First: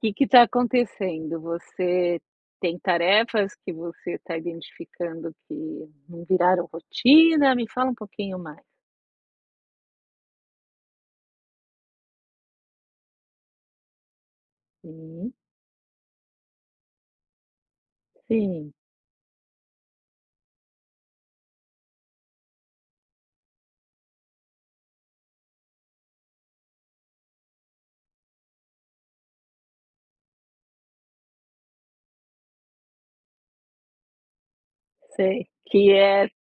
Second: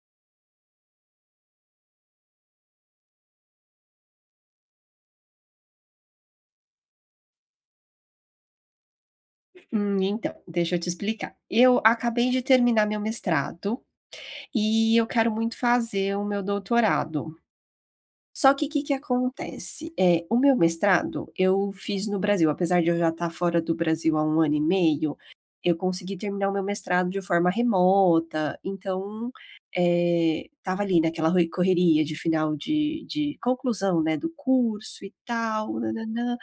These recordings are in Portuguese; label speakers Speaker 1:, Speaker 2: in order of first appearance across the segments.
Speaker 1: Que que tá acontecendo? Você tem tarefas que você tá identificando que não viraram rotina? Me fala um pouquinho mais.
Speaker 2: Hum, então. Deixa eu te explicar. Eu acabei de terminar meu mestrado e eu quero
Speaker 1: Sim.
Speaker 2: muito fazer o meu doutorado. Só que,
Speaker 1: Sim.
Speaker 2: que que acontece? Eh, o meu mestrado, eu fiz no Brasil apesar de eu já estar fora do Brasil há 1 ano e meio, eu consegui terminar o meu mestrado de forma remota, então, eh, estava ali naquela roi correria de final de de conclusão, né, do curso e
Speaker 1: Sei,
Speaker 2: tal,
Speaker 1: que
Speaker 2: nã, nã,
Speaker 1: é
Speaker 2: nã.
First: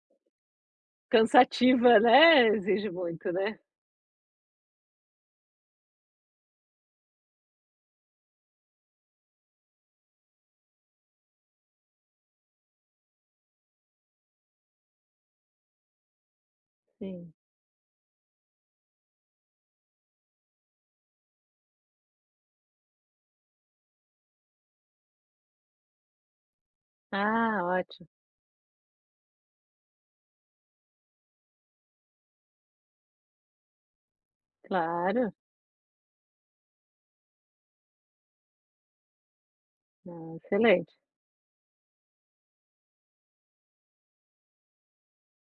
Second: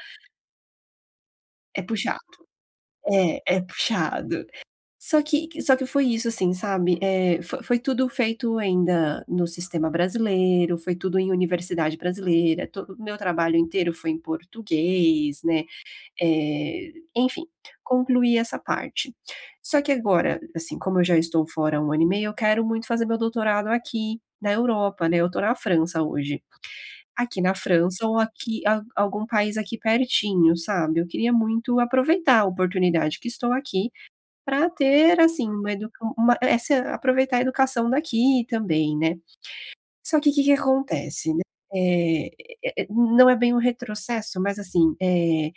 Speaker 2: É
Speaker 1: cansativa,
Speaker 2: puxado.
Speaker 1: né. Exige muito,
Speaker 2: É,
Speaker 1: né.
Speaker 2: é puxado. Só que que só que foi isso, assim, sabe, eh, fo foi tudo feito ainda no sistema brasileiro, foi tudo em universidade brasileira, todo o meu trabalho inteiro foi em português, né, eh,
Speaker 1: Sim.
Speaker 2: enfim. Concluí essa parte. Só que agora, assim, como eu já estou fora há 1 ano e meio, eu quero muito fazer meu doutorado aqui na Europa, né. Eu tô na França hoje. Aqui na
Speaker 1: Ah,
Speaker 2: França
Speaker 1: ótimo.
Speaker 2: ou aqui a algum país aqui pertinho, sabe, eu queria muito aproveitar a oportunidade que estou aqui, pra ter,
Speaker 1: Claro.
Speaker 2: assim, uma edu uma essa aproveitar a educação daqui também, né. Só que,
Speaker 1: Ah,
Speaker 2: o que que
Speaker 1: excelente.
Speaker 2: acontece, né, eh eh eh, não é bem um retrocesso, mas, assim, eh,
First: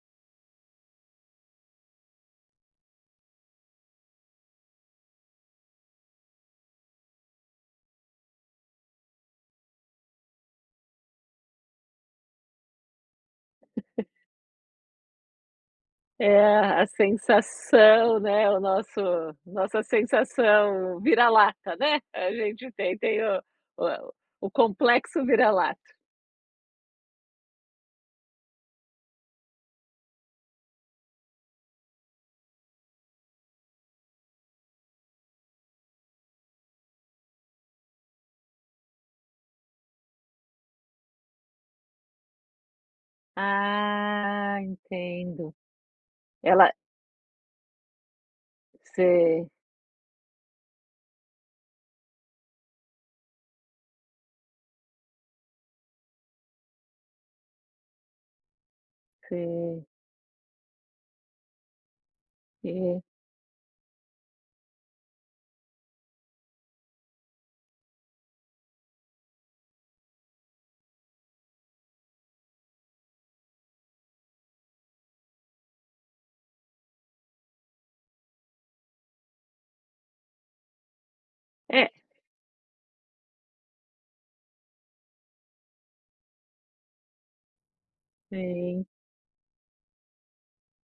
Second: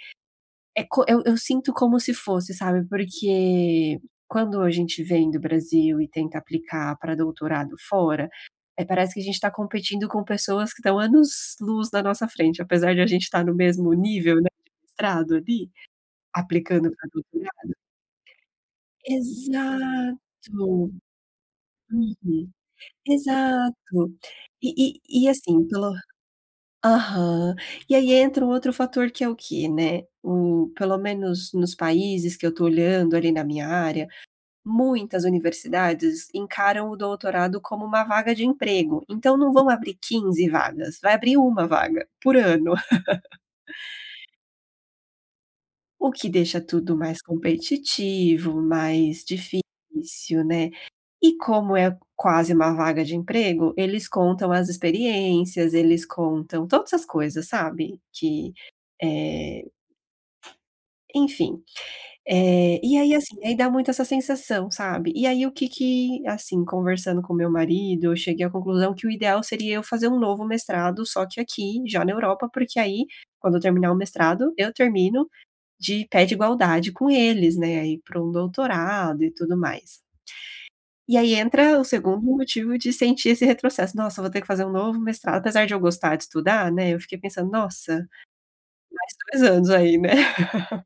Speaker 2: é co eu eu sinto como se fosse, sabe, porque quando a gente vem do Brasil e tenta aplicar pra doutorado fora, eh, parece que a gente tá competindo com pessoas que estão anos-luz na nossa frente, apesar de a gente estar no mesmo nível, né, de mestrado ali,
Speaker 1: É a a
Speaker 2: aplicando pra doutorado
Speaker 1: sensação, né, o nosso nossa
Speaker 2: Exato!
Speaker 1: sensação vira-lata, né. A
Speaker 2: Uhum.
Speaker 1: gente tem tem o o
Speaker 2: Exato.
Speaker 1: o
Speaker 2: E
Speaker 1: complexo
Speaker 2: e e, assim,
Speaker 1: vira-lata.
Speaker 2: pelo aham. E aí entra um outro fator, que é o quê, né, o pelo menos, nos países que eu tô olhando, ali, na minha área, muitas universidades encaram o doutorado como uma vaga de emprego. Então não vão abrir 15 vagas. Vai abrir 1 vaga, por ano.
Speaker 1: Ah, entendo.
Speaker 2: O que deixa
Speaker 1: Ela
Speaker 2: tudo mais competitivo, mais
Speaker 1: Sei.
Speaker 2: difícil, né. E como é quase 1 vaga de emprego, eles contam as experiências, eles contam todas as coisas, sabe, que, eh
Speaker 1: Sim.
Speaker 2: enfim. Eh, e
Speaker 1: Uhum.
Speaker 2: aí, assim aí dá muito essa sensação, sabe, e aí o que que assim, conversando com o meu marido, eu cheguei à conclusão que o ideal seria eu fazer um novo mestrado, só que aqui, já na Europa porque aí, quando eu terminar o mestrado, eu termino de pé de igualdade com eles, né, aí pra um doutorado e tudo mais. E aí entra o
Speaker 1: É
Speaker 2: 2º motivo de sentir esse retrocesso: "Nossa, eu vou ter que fazer um novo mestrado" apesar de eu gostar de estudar, né, eu fiquei pensando: "Nossa,
Speaker 1: Sim.
Speaker 2: mais 2 anos aí, né."